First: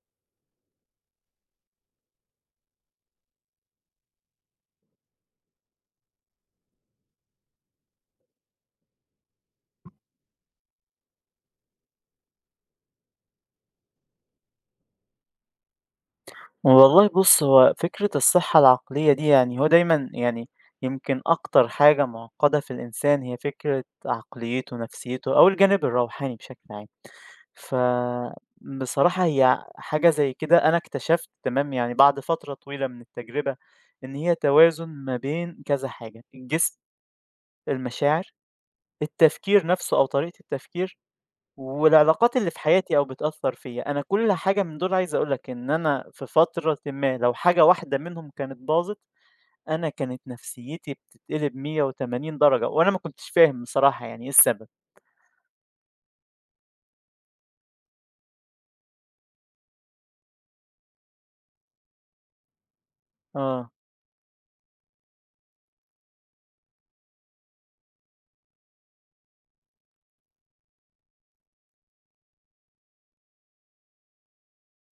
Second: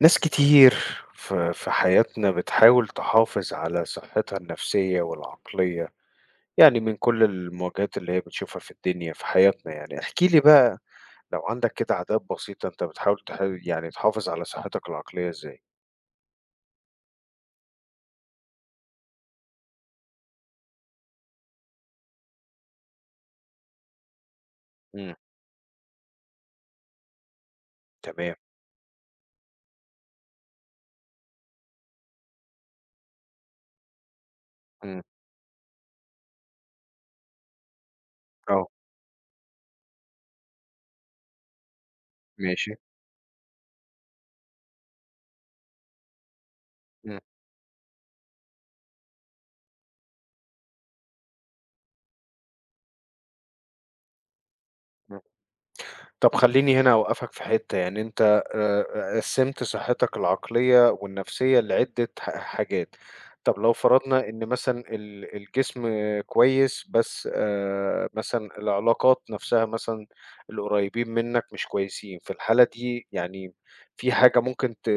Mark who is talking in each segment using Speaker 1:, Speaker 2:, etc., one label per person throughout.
Speaker 1: ناس كتير في حياتنا بتحاول تحافظ على صحتها النفسية والعقلية، يعني من كل المواجهات اللي هي بتشوفها في الدنيا في حياتنا يعني، احكِ لي بقى لو عندك كده عادات بسيطة أنت بتحاول يعني تحافظ على صحتك العقلية إزاي؟
Speaker 2: والله بُص، هو فكرة الصحة العقلية دي يعني هو دايمًا يعني يمكن أكتر حاجة معقّدة في الإنسان هي فكرة عقليته،
Speaker 1: إمم،
Speaker 2: نفسيته أو الجانب الروحاني بشكل عام. ف
Speaker 1: تمام،
Speaker 2: بصراحة هي حاجة زي كده أنا اكتشفت تمام، يعني بعد فترة طويلة من التجربة إن هي توازن
Speaker 1: إمم،
Speaker 2: ما بين كذا حاجة، الجسم، المشاعر،
Speaker 1: آه،
Speaker 2: التفكير نفسه أو طريقة التفكير، والعلاقات اللي في
Speaker 1: ماشي،
Speaker 2: حياتي أو بتأثّر فيّا، أنا كل حاجة من دول عايز أقول لك إن أنا في فترةٍ ما
Speaker 1: إمم،
Speaker 2: لو حاجة واحدة منهم كانت باظت، أنا كانت نفسيّتي بتتقلب 180 درجة، وأنا ما كنتش فاهم بصراحة يعني إيه السبب.
Speaker 1: إمم. طب خلّيني هنا أوقّفك في حتّة، يعني أنت قسّمت صحتك العقلية والنفسية لعدّة حاجات، طب
Speaker 2: آه.
Speaker 1: لو فرضنا إن مثلًا الجسم كويس بس مثلًا العلاقات نفسها مثلًا القريّبين منّك مش كويسين، في الحالة دي يعني في حاجة ممكن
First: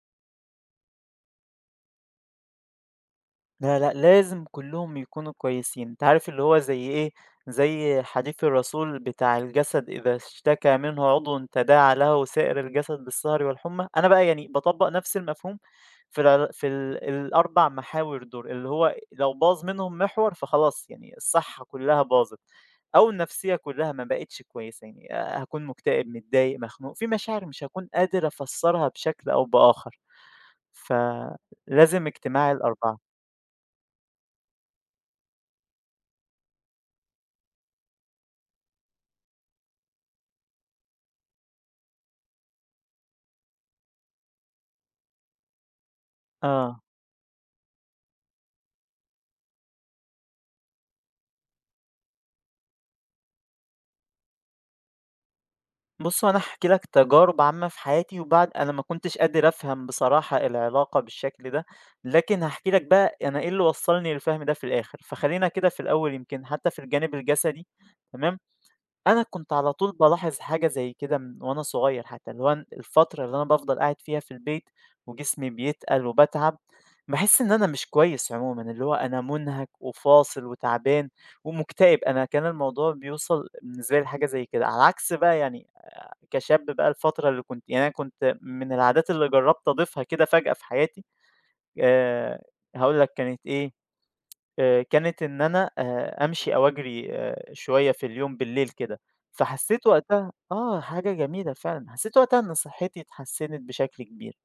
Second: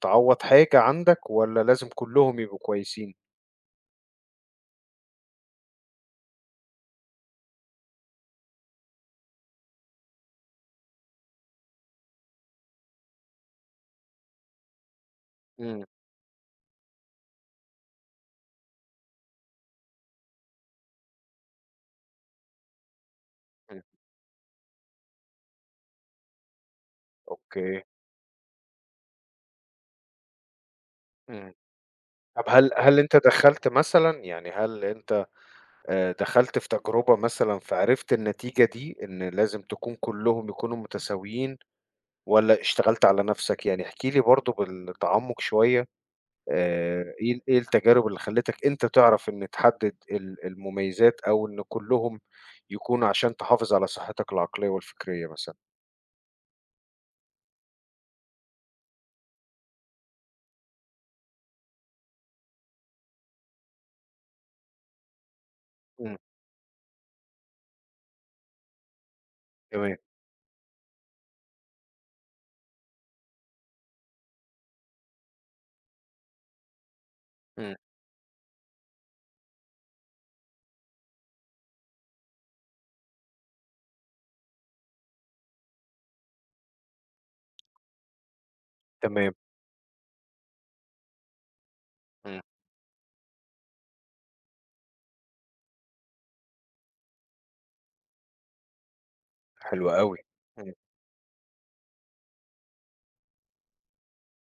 Speaker 1: تعوّض حاجة عندك والّا لازم كلّهم يبقوا كويسين؟
Speaker 2: لا، لأ، لازم كلّهم يكونوا كويسين، أنت عارف اللي هو زي إيه، زي حديث الرسول بتاع الجسد إذا اشتكى منه عضو تداعى له سائر الجسد بالسهر والحمى، أنا بقى يعني باطبّق نفس المفهوم
Speaker 1: إمم،
Speaker 2: في ال4 محاور دول، اللي هو لو باظ منهم محور فخلاص يعني الصحة كلّها باظت، أو النفسية
Speaker 1: إمم،
Speaker 2: كلّها ما بقتش كويسة، يعني هاكون مكتئب، متضايق، مخنوق، في مشاعر مش
Speaker 1: أوكي،
Speaker 2: هاكون قادر أفسّرها بشكل أو بآخر،
Speaker 1: إمم.
Speaker 2: فلازم
Speaker 1: طب
Speaker 2: اجتماع
Speaker 1: هل
Speaker 2: ال4.
Speaker 1: هل أنت دخّلت مثلًا يعني هل أنت دخلت في تجربة مثلًا فعرفت النتيجة دي، إن لازم تكون كلّهم يكونوا متساويين والّا اشتغلت على نَفْسك؟ يعني احكِ لي برضه بالتعمُّق شوية
Speaker 2: آه.
Speaker 1: إيه التجارب اللي خلّتك أنت تعرف إن تحدّد المميزات أو إن كلّهم يكونوا عشان تحافظ على صحّتك العقلية والفكرية مثلًا؟
Speaker 2: بُص، هو أنا هاحكي لك تجارب عامة في حياتي، وبعد أنا ما كنتش قادر أفهم بصراحة العلاقة بالشكل ده، لكن هاحكي لك بقى أنا إيه اللي وصّلني للفهم ده في الآخر. فخلينا كده في الأول
Speaker 1: إمم،
Speaker 2: يمكن حتى في الجانب الجسدي تمام، أنا كنت على طول
Speaker 1: تمام،
Speaker 2: بالاحظ حاجة زي كده من وأنا صغير حتى، اللي هو الفترة اللي أنا بافضل قاعد فيها في البيت وجسمي بيتقل وباتعب، باحس إن أنا
Speaker 1: إمم،
Speaker 2: مش كويس عمومًا، اللي هو أنا مُنهك وفاصل وتعبان ومُكتئب، أنا كان الموضوع بيوصل بالنسبة لي لحاجة زي كده، على عكس بقى يعني كشاب بقى الفترة اللي كنت يعني أنا كنت من العادات اللي
Speaker 1: تمام،
Speaker 2: جرّبت أضيفها كده فجأة في حياتي
Speaker 1: إمم،
Speaker 2: آآ هاقول لك كانت إيه، كانت إن أنا أمشي أو أجري شوية في اليوم بالليل كده، فحسّيت
Speaker 1: حلو أوي،
Speaker 2: وقتها
Speaker 1: إمم،
Speaker 2: آه، حاجة جميلة فعلًا، حسّيت وقتها إن صحّتي اتحسّنت بشكل كبير،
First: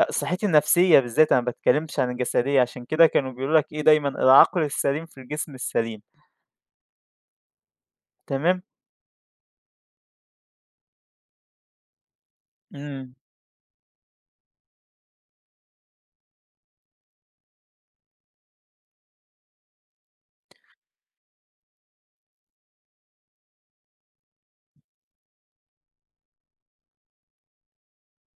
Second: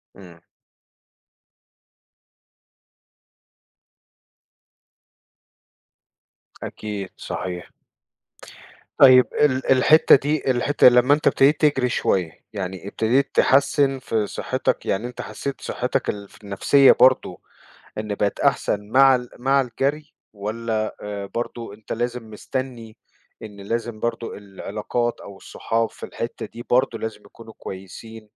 Speaker 1: إمم،
Speaker 2: صحّتي النفسية بالذات أنا ما باتكلّمش عن الجسدية، عشان كده كانوا بيقولوا لك إيه دايمًا العقل السليم في الجسم السليم
Speaker 1: أكيد، صحيح.
Speaker 2: تمام؟
Speaker 1: طيب ال الحتّة دي الحتّة لمّا أنت ابتديت تجري شوية، يعني
Speaker 2: إمم،
Speaker 1: ابتديت تحسّن في صحتك، يعني أنت حسّيت صحتك النفسية برضه إن بقت أحسن مع مع الجري والّا برضه أنت لازم مستنّي إن لازم برضه العلاقات أو الصحاب في الحتّة دي برضه لازم يكونوا كويسين،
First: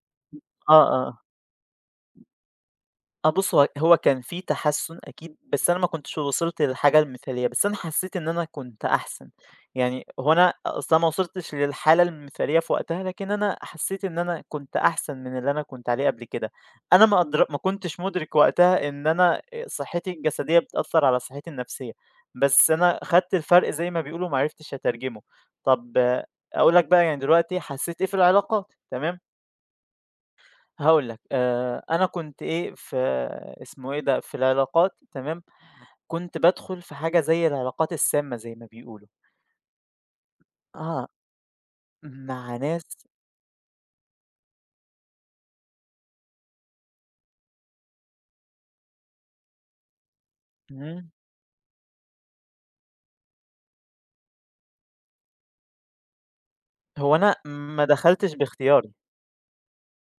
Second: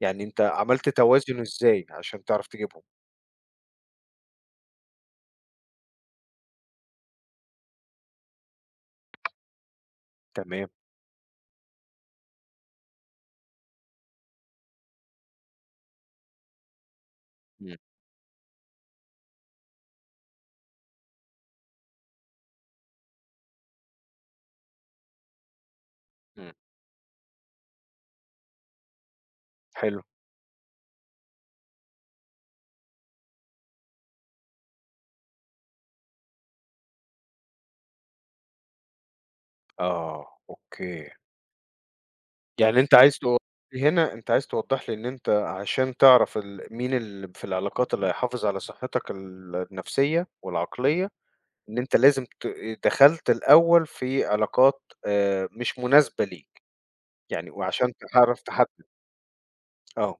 Speaker 1: يعني أنت
Speaker 2: آه،
Speaker 1: عملت
Speaker 2: آه.
Speaker 1: توازن إزاي عشان تعرف تجيبهم؟
Speaker 2: آه بُص، هو كان في تحسُّن أكيد، بس أنا ما كنتش وصلت للحاجة المثالية، بس أنا حسّيت إن أنا كنت أحسن. يعني هو أنا
Speaker 1: تمام،
Speaker 2: أصل أنا ما وصلتش للحالة المثالية في وقتها، لكن أنا حسّيت إن أنا كنت أحسن من اللي أنا كنت عليه قبل كده. أنا ما أدر ما
Speaker 1: إمم،
Speaker 2: كنتش مُدرِك وقتها إن أنا صحّتي الجسدية بتأثّر على صحّتي النفسية، بس أنا خدت الفرق زي ما بيقولوا ما عرفتش أترجمه. طَب آه،
Speaker 1: إمم،
Speaker 2: أقول لك بقى يعني دلوقتي حسّيت إيه في العلاقات، تمام؟
Speaker 1: حلو،
Speaker 2: هاقول لك، أنا كنت إيه، في اسمه إيه ده، في العلاقات تمام، كنت بادخل في حاجة زي العلاقات السامة زي ما بيقولوا،
Speaker 1: آه،
Speaker 2: آه.
Speaker 1: أوكي.
Speaker 2: مع
Speaker 1: يعني
Speaker 2: ناس
Speaker 1: أنت عايز توضّح لي إن أنت عشان تعرف مين اللي في العلاقات اللي هيحافظ على صحتك النفسية والعقلية،
Speaker 2: إمم،
Speaker 1: إن أنت لازم دخلت الأول في علاقات مش مناسبة ليك،
Speaker 2: هو أنا
Speaker 1: يعني
Speaker 2: ما
Speaker 1: وعشان
Speaker 2: دخلتش
Speaker 1: تعرف تحدد
Speaker 2: باختياري،
Speaker 1: آه،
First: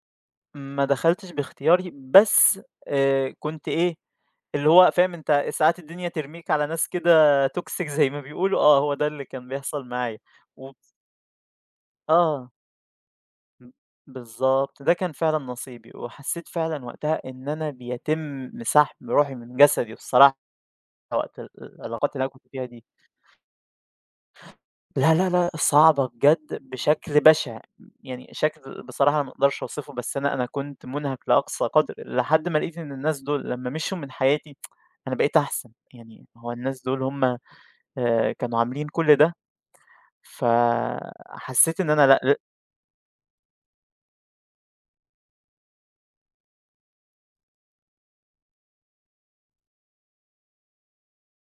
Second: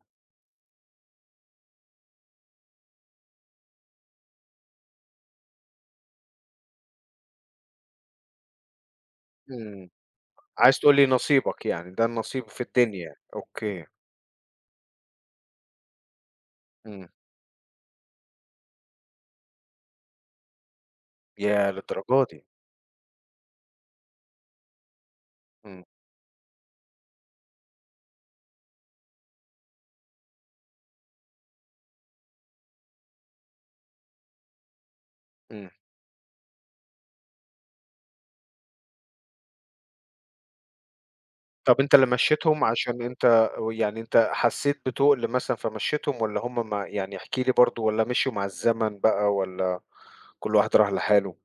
Speaker 2: ما دخلتش باختياري، بس كنت إيه، اللي هو فاهم أنت ساعات الدنيا ترميك على ناس كده toxic زي ما بيقولوا، آه، هو ده اللي كان بيحصل
Speaker 1: إمم،
Speaker 2: معايا، و
Speaker 1: عايز تقول لي نصيبك يعني، ده النصيب
Speaker 2: آه.
Speaker 1: في الدنيا، يعني.
Speaker 2: إمم،
Speaker 1: أوكي،
Speaker 2: بالضبط، ده كان فعلًا نصيبي، وحسيت فعلًا
Speaker 1: إمم،
Speaker 2: وقتها إن أنا بيتم سحب روحي من جسدي بصراحة وقت
Speaker 1: ياه
Speaker 2: العلاقات اللي
Speaker 1: للدرجة
Speaker 2: أنا
Speaker 1: دي!
Speaker 2: كنت فيها دي. لا، لا، لأ،
Speaker 1: إمم،
Speaker 2: صعبة بجد بشكل بشع، يعني شكل بصراحة أنا ما أقدرش أوصفه، بس أنا كنت منهك لأقصى قدر، لحد ما لقيت إن الناس دول لمّا مشيوا من حياتي أنا بقيت
Speaker 1: إمم.
Speaker 2: أحسن، يعني هو الناس دول هُم كانوا عاملين كل ده،
Speaker 1: طب
Speaker 2: فحسيت إن
Speaker 1: أنت اللي
Speaker 2: أنا لأ،
Speaker 1: مشّيتهم عشان أنت ويعني أنت حسّيت بتُقل مثلًا فمشّيتهم والّا هم ما يعني احكِ لي برضه والّا مشيوا مع الزمن بقى والّا كل واحد راح لحاله؟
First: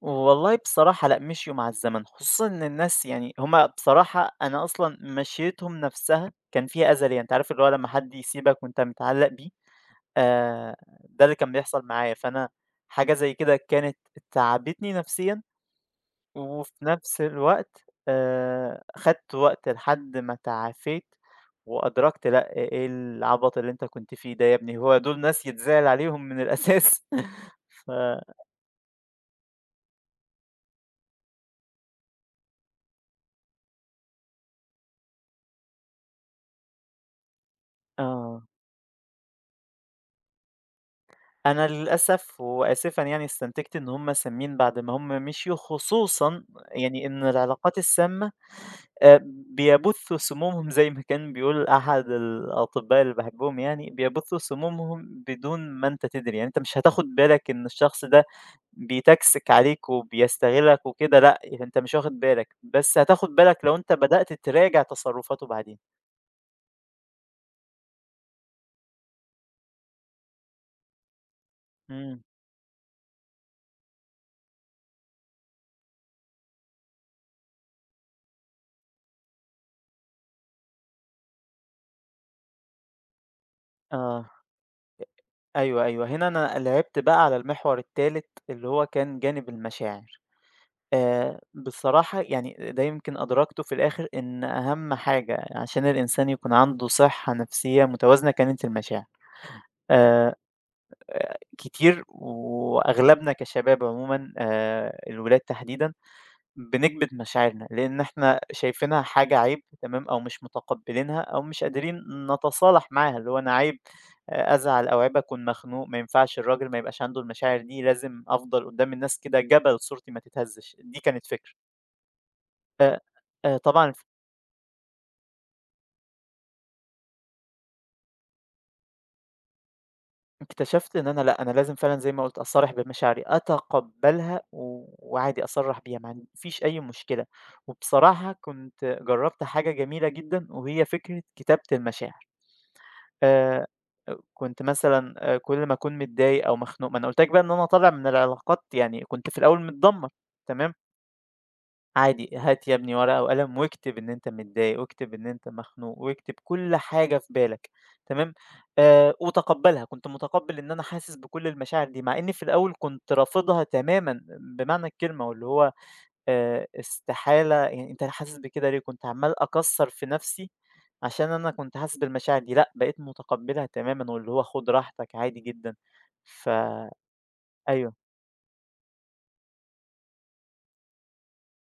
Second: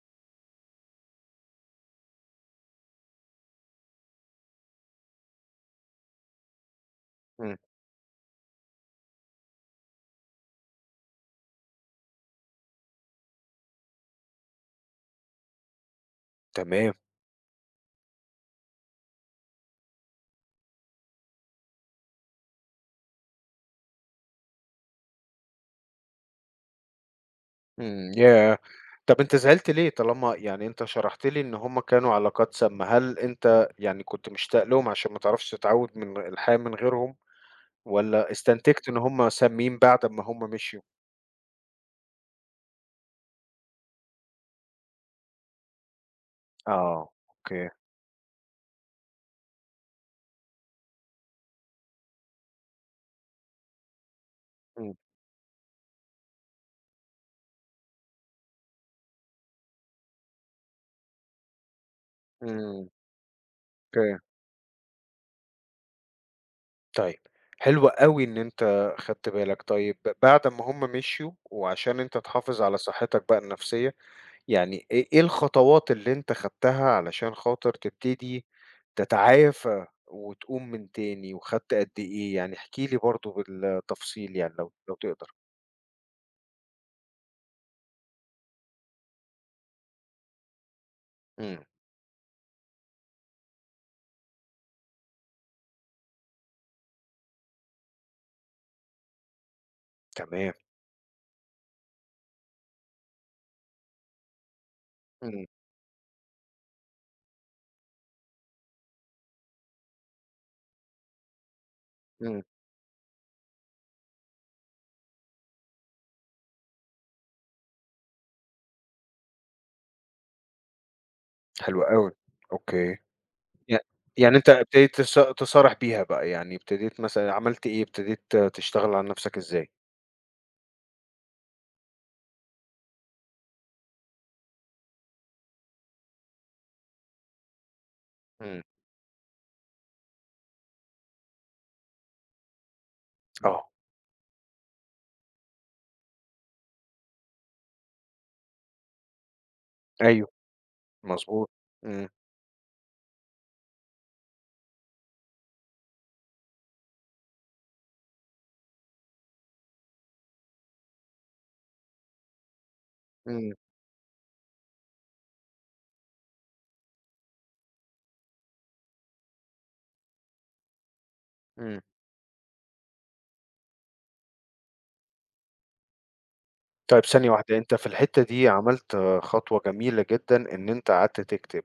Speaker 2: والله بصراحة لأ، مشيوا مع الزمن، خصوصًا إن الناس يعني هم بصراحة أنا أصلًا مشيتهم نفسها كان فيها أذى ليّا، أنت عارف
Speaker 1: إمم،
Speaker 2: اللي هو لمّا حد يسيبك وأنت متعلق بيه، آآ، ده اللي كان بيحصل معايا، فأنا حاجة زي كده كانت تعبتني نفسيًا، وفي
Speaker 1: تمام،
Speaker 2: نفس الوقت خدت وقت لحد ما تعافيت وأدركت لأ، إيه العبط اللي أنت كنت فيه ده يا ابني، هو دول ناس يتزعل عليهم من الأساس ف
Speaker 1: إمم، ياه! طب أنت زعلت ليه طالما يعني أنت شرحت لي إن هم كانوا علاقات سامة، هل أنت يعني كنت مشتاق لهم عشان ما تعرفش تتعوّد من الحياة من غيرهم والّا
Speaker 2: آه.
Speaker 1: استنتجت إن هم سامين بعد أمّا هم مشيوا؟
Speaker 2: أنا للأسف وآسفًا يعني استنتجت إن هم سامين بعد ما هم مشيوا، خصوصًا يعني
Speaker 1: آه،
Speaker 2: إن
Speaker 1: أوكي،
Speaker 2: العلاقات السامة آآ بيبثوا سمومهم زي ما كان بيقول أحد الأطباء اللي باحبهم يعني، بيبثوا
Speaker 1: إمم،
Speaker 2: سمومهم بدون ما أنت تدري، يعني أنت مش هتاخد بالك إن الشخص ده بيتكسِك عليك وبيستغلك وكده لأ، يعني أنت مش واخد بالك،
Speaker 1: إمم،
Speaker 2: بس هتاخد بالك لو أنت
Speaker 1: أوكي.
Speaker 2: بدأت تراجع تصرفاته بعدين.
Speaker 1: طيب، حلو أوي إن أنت خدت بالك، طيب بعد ما هم مشيوا وعشان أنت
Speaker 2: إمم،
Speaker 1: تحافظ على صحتك بقى النفسية، يعني إيه الخطوات اللي أنت خدتها علشان خاطر تبتدي تتعافى وتقوم من تاني وخدت قد إيه؟ يعني احكِ لي برضه
Speaker 2: آه.
Speaker 1: بالتفصيل يعني لو لو تقدر.
Speaker 2: أيوه، أيوه. هنا أنا لعبت بقى على المحور التالت اللي هو كان جانب المشاعر.
Speaker 1: إمم،
Speaker 2: بصراحة يعني ده يمكن أدركته في الآخر إن أهم حاجة عشان الإنسان يكون عنده صحة نفسية متوازنة كانت المشاعر. آآ
Speaker 1: تمام،
Speaker 2: كتير وأغلبنا كشباب عمومًا الولاد
Speaker 1: إمم،
Speaker 2: تحديدًا بنكبت مشاعرنا، لإن إحنا شايفينها حاجة عيب تمام، أو مش متقبلينها أو مش قادرين
Speaker 1: إمم،
Speaker 2: نتصالح معاها، اللي هو أنا عيب أزعل أو عيب أكون مخنوق، ما ينفعش الراجل ما يبقاش عنده المشاعر دي، لازم أفضل قدّام الناس كده جبل صورتي ما تتهزش، دي كانت فكرة.
Speaker 1: حلو أوي،
Speaker 2: آآ
Speaker 1: أوكي. يع
Speaker 2: طبعًا
Speaker 1: يعني أنت ابتديت تصارح بيها بقى، يعني ابتديت مثلًا عملت إيه، ابتديت تشتغل على نفسك إزاي؟
Speaker 2: اكتشفت إن أنا لأ، أنا لازم فعلًا زي ما قُلت أصارح بمشاعري، أتقبلها وعادي أصرّح بيها، ما عنديش أي مشكلة، وبصراحة
Speaker 1: إمم،
Speaker 2: كنت جرّبت حاجة جميلة جدًا وهي فكرة كتابة المشاعر. آآ،
Speaker 1: آه،
Speaker 2: كنت مثلًا كل ما أكون متضايق أو مخنوق ما أنا قُلت لك بقى إن أنا طالع من العلاقات يعني كنت في الأول متدمّر،
Speaker 1: أيوه.
Speaker 2: تمام،
Speaker 1: مضبوط، إمم،
Speaker 2: عادي هات يا ابني ورقة وقلم واكتب إن أنت متضايق، واكتب إن أنت مخنوق، واكتب كل حاجة في بالك، تمام، وتقبّلها، كنت متقبّل إن أنا حاسس بكل المشاعر دي، مع إني في الأول كنت
Speaker 1: إمم،
Speaker 2: رافضها تمامًا بمعنى الكلمة، واللي هو استحالة يعني أنت حاسس بكده ليه؟ كنت عمّال أكَّثر في نَفْسي عشان أنا كنت
Speaker 1: إمم.
Speaker 2: حاسس بالمشاعر دي، لأ بقيت متقبّلها تمامًا واللي هو خُد راحتك عادي جدًا. فأيوه.
Speaker 1: طيب ثانية واحدة، أنت في الحتّة دي عملت خطوة جميلة جدًا إن أنت قعدت تكتب،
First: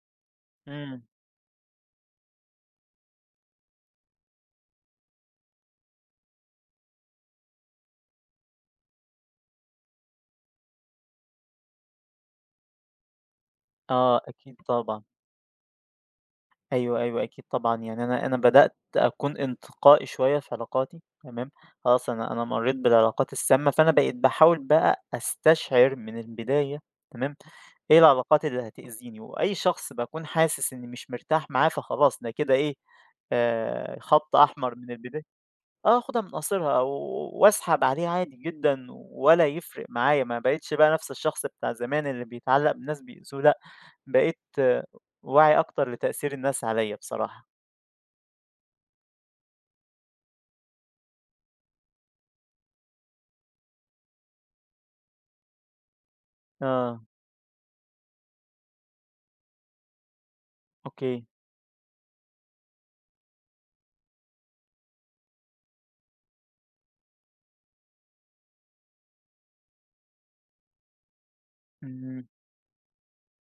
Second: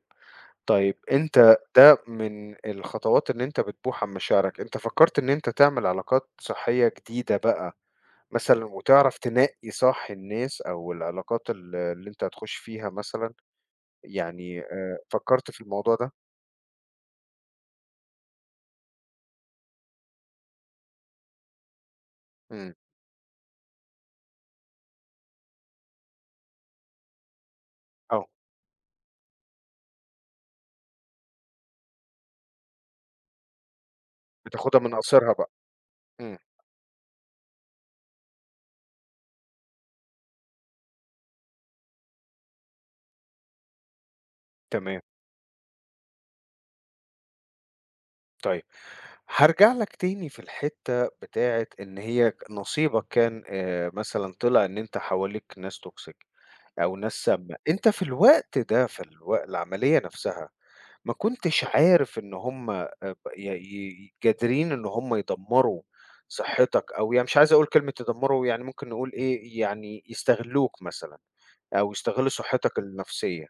Speaker 1: طيب
Speaker 2: إمم.
Speaker 1: أنت ده من الخطوات إن أنت بتبوح عن مشاعرك، أنت فكّرت إن أنت تعمل علاقات صحية جديدة بقى مثلًا وتعرف تنقّي صح الناس أو العلاقات اللي أنت هتخُش فيها مثلًا،
Speaker 2: آه أكيد
Speaker 1: يعني
Speaker 2: طبعًا.
Speaker 1: فكّرت في الموضوع ده؟
Speaker 2: أيوه، أيوه، أكيد طبعًا، يعني أنا بدأت أكون انتقائي شوية في علاقاتي تمام، خلاص أنا
Speaker 1: إمم،
Speaker 2: مرّيت بالعلاقات السامة، فأنا بقيت باحاول بقى أستشعر من البداية تمام، إيه
Speaker 1: آه،
Speaker 2: العلاقات اللي هتأذيني، وأي شخص باكون حاسس إني مش مرتاح معاه فخلاص ده كده إيه، خط أحمر
Speaker 1: بتاخدها
Speaker 2: من
Speaker 1: من قصيرها
Speaker 2: البداية.
Speaker 1: بقى،
Speaker 2: آه، آخُدها من
Speaker 1: إمم،
Speaker 2: قصيرها وأسحب عليه عادي جدًا ولا يفرق معايا، ما بقيتش بقى نَفْس الشخص بتاع زمان اللي بيتعلّق بناس بيأذوه لأ، بقيت آه،
Speaker 1: تمام.
Speaker 2: واعي أكتر لتأثير الناس عليّا بصراحة.
Speaker 1: طيب، هارجع لك تاني في الحتّة بتاعة إن هي نصيبك كان مثلًا طلع إن أنت حواليك ناس toxic أو
Speaker 2: آه،
Speaker 1: ناس سامة، أنت في الوقت ده في العملية نفسها ما
Speaker 2: أوكي.
Speaker 1: كنتش عارف إن هُم ب ي ي قادرين إن هُم يدمّروا صحتك أو يعني مش عايز أقول كلمة يدمّروا يعني ممكن نقول إيه، يعني يستغلوك مثلًا. أو
Speaker 2: إمم،
Speaker 1: يستغلّوا صحتك النفسية.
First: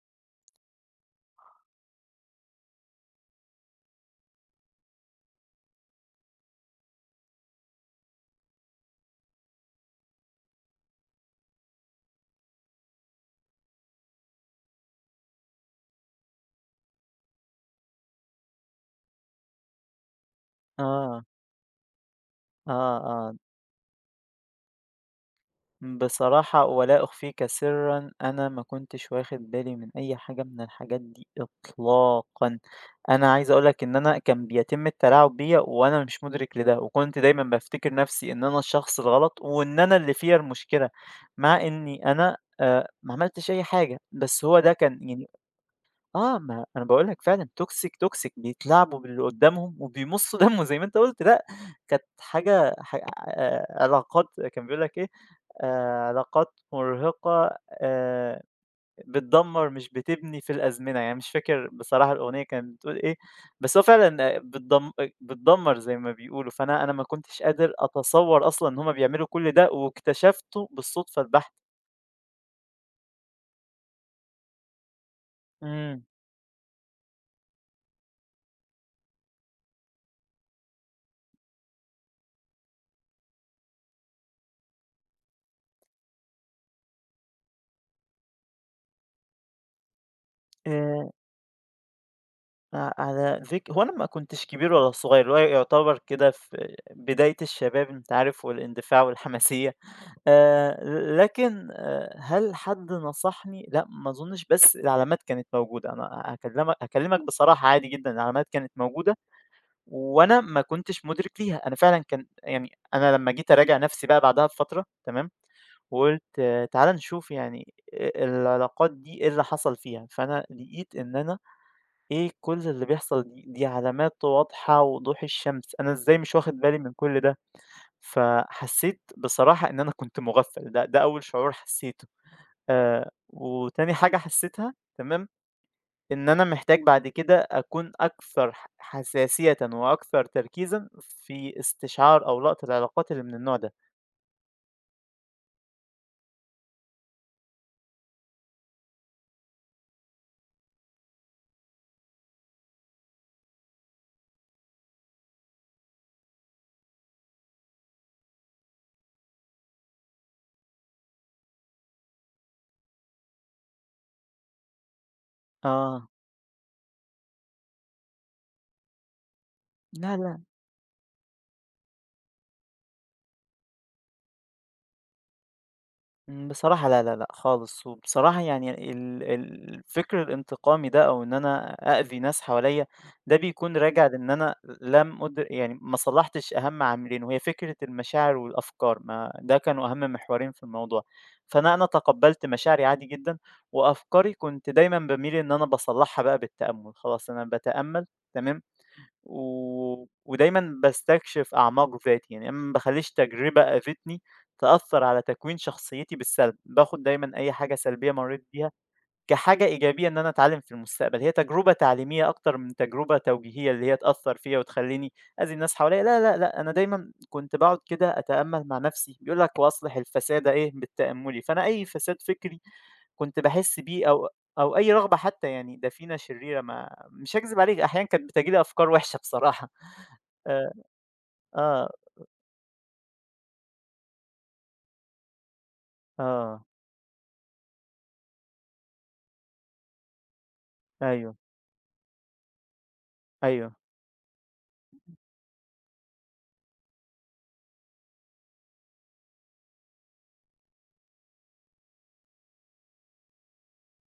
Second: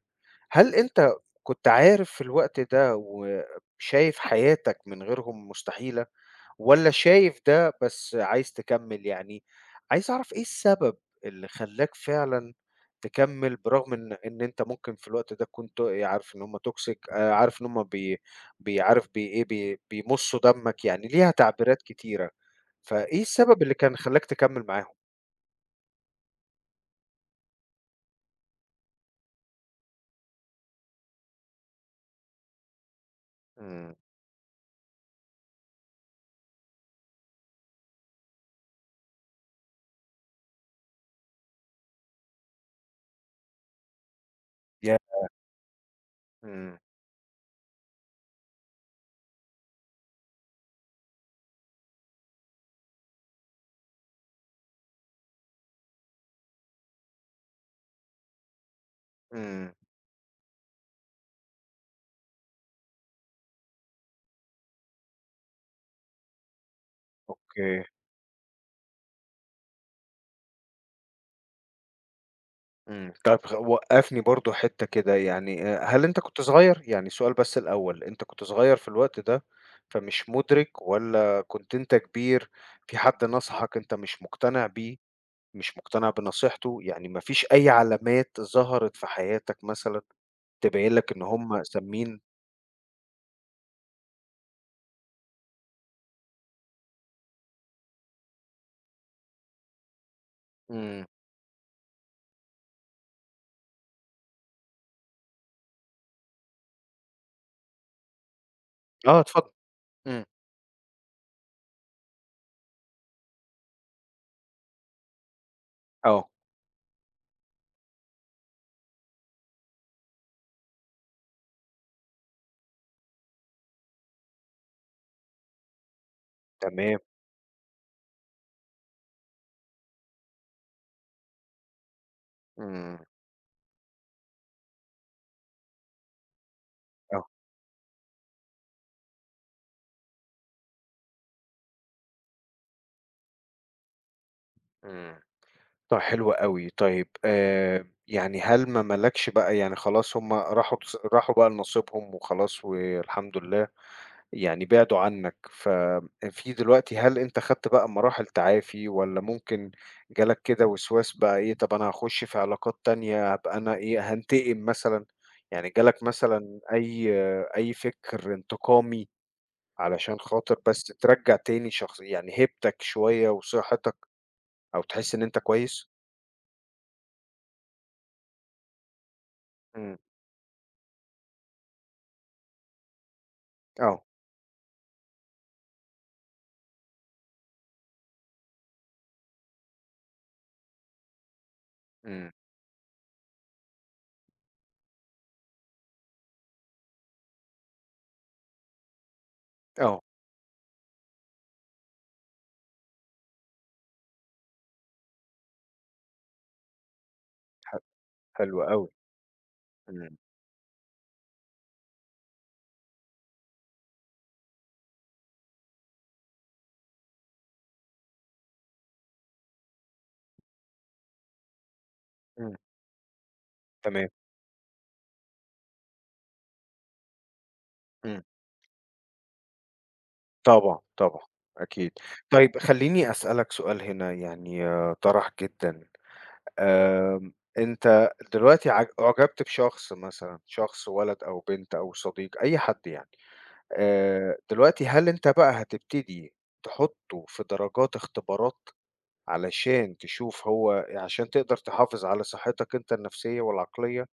Speaker 1: هل أنت كنت عارف في الوقت ده وشايف حياتك من غيرهم مستحيلة، والّا شايف ده بس عايز تكمّل؟ يعني عايز أعرف إيه السبب اللي خلّاك فعلًا تكمّل برغم إن أنت ممكن في الوقت ده كنت عارف إن هم toxic عارف إن هم بي بي عارف بي إيه، بي بيمُصّوا دمّك، يعني
Speaker 2: آه،
Speaker 1: ليها تعبيرات كتيرة،
Speaker 2: آه،
Speaker 1: فإيه
Speaker 2: آه.
Speaker 1: السبب اللي كان خلّاك تكمّل معاهم؟
Speaker 2: بصراحة ولا أخفيك سرًا، أنا ما كنتش واخد بالي من أي حاجة من الحاجات دي إطلاقًا، أنا عايز أقول لك
Speaker 1: إمم.
Speaker 2: إن أنا كان بيتم التلاعب بيّا وأنا مش مدرك لده، وكنت دايمًا بافتكر نفسي إن أنا الشخص الغلط وإن أنا اللي فيّا المشكلة، مع إني أنا ما عملتش أي حاجة، بس هو ده
Speaker 1: ياه!
Speaker 2: كان يعني آه، ما
Speaker 1: إمم،
Speaker 2: أنا باقول لك فعلًا toxic بيتلاعبوا باللي قدّامهم وبيمصّوا دمه زي ما أنت قُلت، لأ كانت حاجة ح علاقات كان بيقول لك إيه علاقات مُرهقة بتدمّر
Speaker 1: إمم،
Speaker 2: مش بتبني في الأزمنة، يعني مش فاكر بصراحة الأغنية كانت بتقول إيه، بس هو فعلًا آه، بتدمّر زي ما بيقولوا، فأنا أنا ما كنتش قادر
Speaker 1: أوكي.
Speaker 2: أتصوّر أصلًا إن هُم بيعملوا كل ده واكتشفته بالصدفة البحتة.
Speaker 1: إمم، طب وقّفني برضه حتّة كده، يعني هل
Speaker 2: إمم.
Speaker 1: أنت كنت صغير؟ يعني سؤال بس الأول، أنت كنت صغير في الوقت ده فمش مُدرك والّا كنت أنت كبير، في حد نصحك أنت مش مقتنع بيه، مش مقتنع بنصيحته، يعني ما فيش أي علامات ظهرت في حياتك مثلًا تبيّن
Speaker 2: آآ
Speaker 1: لك إن هم سامين؟
Speaker 2: على فك هو أنا ما كنتش كبير ولا صغير، اللي هو يعتبر كده في بداية الشباب أنت عارف والاندفاع والحماسية،
Speaker 1: إمم،
Speaker 2: ل لكن هل حد نصحني؟ لأ ما أظنش، بس العلامات كانت موجودة، أنا هاكلمك بصراحة عادي جدًا، العلامات كانت موجودة
Speaker 1: آه اتفضل، إمم،
Speaker 2: وأنا ما كنتش مدرك ليها، أنا فعلًا كان يعني أنا لمّا جيت أراجع نفسي بقى بعدها بفترة تمام، وقُلت
Speaker 1: آه،
Speaker 2: آه، تعالَ نشوف يعني العلاقات دي إيه اللي حصل فيها، فأنا لقيت إن أنا إيه كل اللي بيحصل دي علامات واضحة وضوح الشمس، أنا إزاي مش واخد بالي من
Speaker 1: تمام،
Speaker 2: كل ده؟ فحسيت بصراحة إن أنا كنت مُغفّل، ده أول شعور حسيته.
Speaker 1: إمم،
Speaker 2: وتاني حاجة حسيتها تمام، إن أنا محتاج بعد
Speaker 1: آه،
Speaker 2: كده أكون أكثر حساسيةً وأكثر تركيزًا في استشعار أو لقط العلاقات اللي من النوع ده.
Speaker 1: إمم. طب حلو أوي، طيب يعني هل ما مالكش بقى يعني خلاص هُم راحوا راحوا بقى لنصيبهم وخلاص والحمد لله، يعني بعدوا عنك، في دلوقتي هل أنت خدت بقى مراحل تعافي والّا ممكن جالك كده وسواس بقى إيه، طب أنا هاخش في علاقات تانية، هابقى أنا إيه، هانتقم مثلًا، يعني جالك
Speaker 2: آه.
Speaker 1: مثلًا أي فكر انتقامي
Speaker 2: لا،
Speaker 1: علشان
Speaker 2: لا.
Speaker 1: خاطر بس ترجّع تاني شخص يعني هيبتك شوية وصحتك أو تحس إن أنت كويس؟
Speaker 2: إمم، بصراحة لا، لا، لأ خالص، وبصراحة يعني ال ال
Speaker 1: إمم،
Speaker 2: الفكر الانتقامي ده أو إن أنا أأذي ناس حواليّا، ده بيكون
Speaker 1: آه.
Speaker 2: راجع لإن أنا لم أد يعني ما صلّحتش أهم عاملين، وهي فكرة المشاعر والأفكار، ما ده كانوا أهم محورين في الموضوع، فأنا أنا
Speaker 1: إمم،
Speaker 2: تقبّلت مشاعري عادي جدًا، وأفكاري كنت دايمًا باميل إن أنا باصلّحها بقى بالتأمُّل، خلاص أنا باتأمّل تمام،
Speaker 1: آه،
Speaker 2: ودايمًا باستكشف أعماق ذاتي، يعني أنا ما باخلّيش تجربة قافتني تأثّر على تكوين شخصيتي بالسلب، باخد دايمًا أي
Speaker 1: ح
Speaker 2: حاجة سلبية مرّيت
Speaker 1: حلو
Speaker 2: بيها
Speaker 1: أوي،
Speaker 2: كحاجة إيجابية
Speaker 1: إمم،
Speaker 2: إن أنا أتعلّم في المستقبل، هي تجربة تعليمية أكتر من تجربة توجيهية اللي هي تأثّر فيّا وتخلّيني أذي الناس حواليّا، لا، لا، لأ، أنا دايمًا كنت باقعد كده أتأمّل مع نفسي، بيقول لك: "وأصلح الفساد إيه بالتأمّل." فأنا أي فساد
Speaker 1: إمم،
Speaker 2: فكري كنت باحس
Speaker 1: تمام،
Speaker 2: بيه أو أو أي رغبة حتى يعني دفينة شريرة ما مش هاكذب عليك أحيانًا
Speaker 1: إمم،
Speaker 2: كانت بتيجي لي أفكار وِحشة بصراحة. آآ
Speaker 1: طبعًا، طبعًا، أكيد.
Speaker 2: آه،
Speaker 1: طيب خلّيني أسألك سؤال هنا يعني آه، طرح جدًا،
Speaker 2: آه،
Speaker 1: أنت دلوقتي أُعجبت بشخص مثلًا، شخص ولد
Speaker 2: أيوه،
Speaker 1: أو بنت أو صديق أي حد يعني،
Speaker 2: أيوه
Speaker 1: دلوقتي هل أنت بقى هتبتدي تحطّه في درجات اختبارات علشان تشوف هو عشان تقدر تحافظ على صحتك أنت النفسية والعقلية؟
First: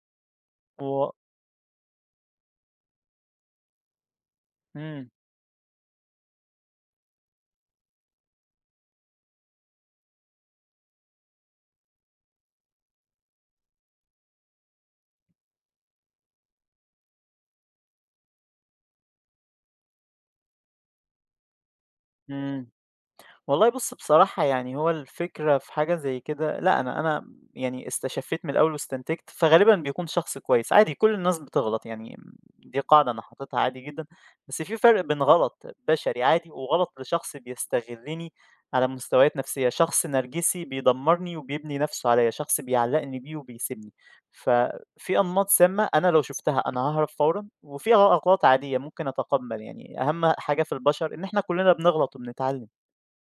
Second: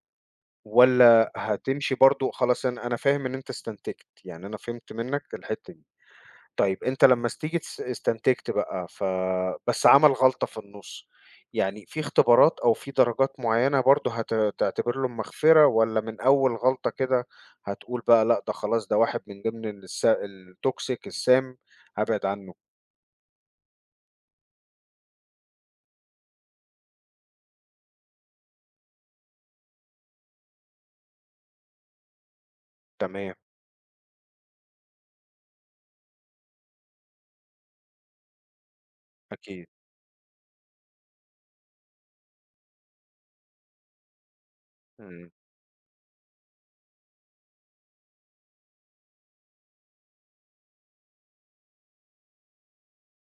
Speaker 2: و
Speaker 1: والّا هتمشي برضه خلاص أنا فاهم إن أنت استنتجت، يعني أنا فهمت
Speaker 2: إمم،
Speaker 1: منّك الحتّة دي. طيب أنت لمّا تيجي استنتجت بقى بس عمل غلطة في النُص، يعني في اختبارات أو في درجات معيّنة برضه تعتبر له المغفرة والّا من أول غلطة كده هتقول بقى لأ ده خلاص ده واحد من ضمن الtoxic السام هابعد عنّه؟
Speaker 2: إمم. والله بُص بصراحة يعني هو الفكرة في حاجة زي كده لأ، أنا يعني استشفيت من الأول واستنتجت، فغالبًا بيكون شخص كويس، عادي كل الناس بتغلط يعني دي قاعدة أنا
Speaker 1: تمام،
Speaker 2: حاططها عادي جدًا، بس في فرق بين غلط بشري عادي وغلط لشخص بيستغلني على مستويات
Speaker 1: أكيد.
Speaker 2: نفسية، شخص نرجسي بيدمرني وبيبني نفسه عليّا، شخص بيعلقني بيه وبيسيبني، ففي
Speaker 1: إمم.
Speaker 2: أنماط سامة أنا لو شُفتها أنا هاهرب فورًا، وفي أغلاط عادية ممكن أتقبل يعني أهم حاجة في البشر إن إحنا كلنا بنغلط وبنتعلم.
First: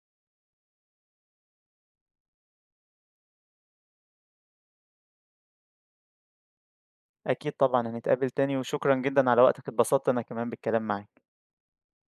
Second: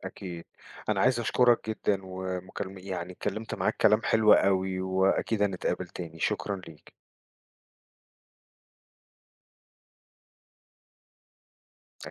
Speaker 1: أكيد. أنا عايز أشكرك جدًا يعني اتكلّمت معاك كلام حلو أوي وأكيد هنتقابل تاني، شكرًا ليك.
Speaker 2: أكيد طبعًا، هنتقابل تاني وشكرًا جدًا على وقتك، اتبسطت أنا كمان بالكلام معاك.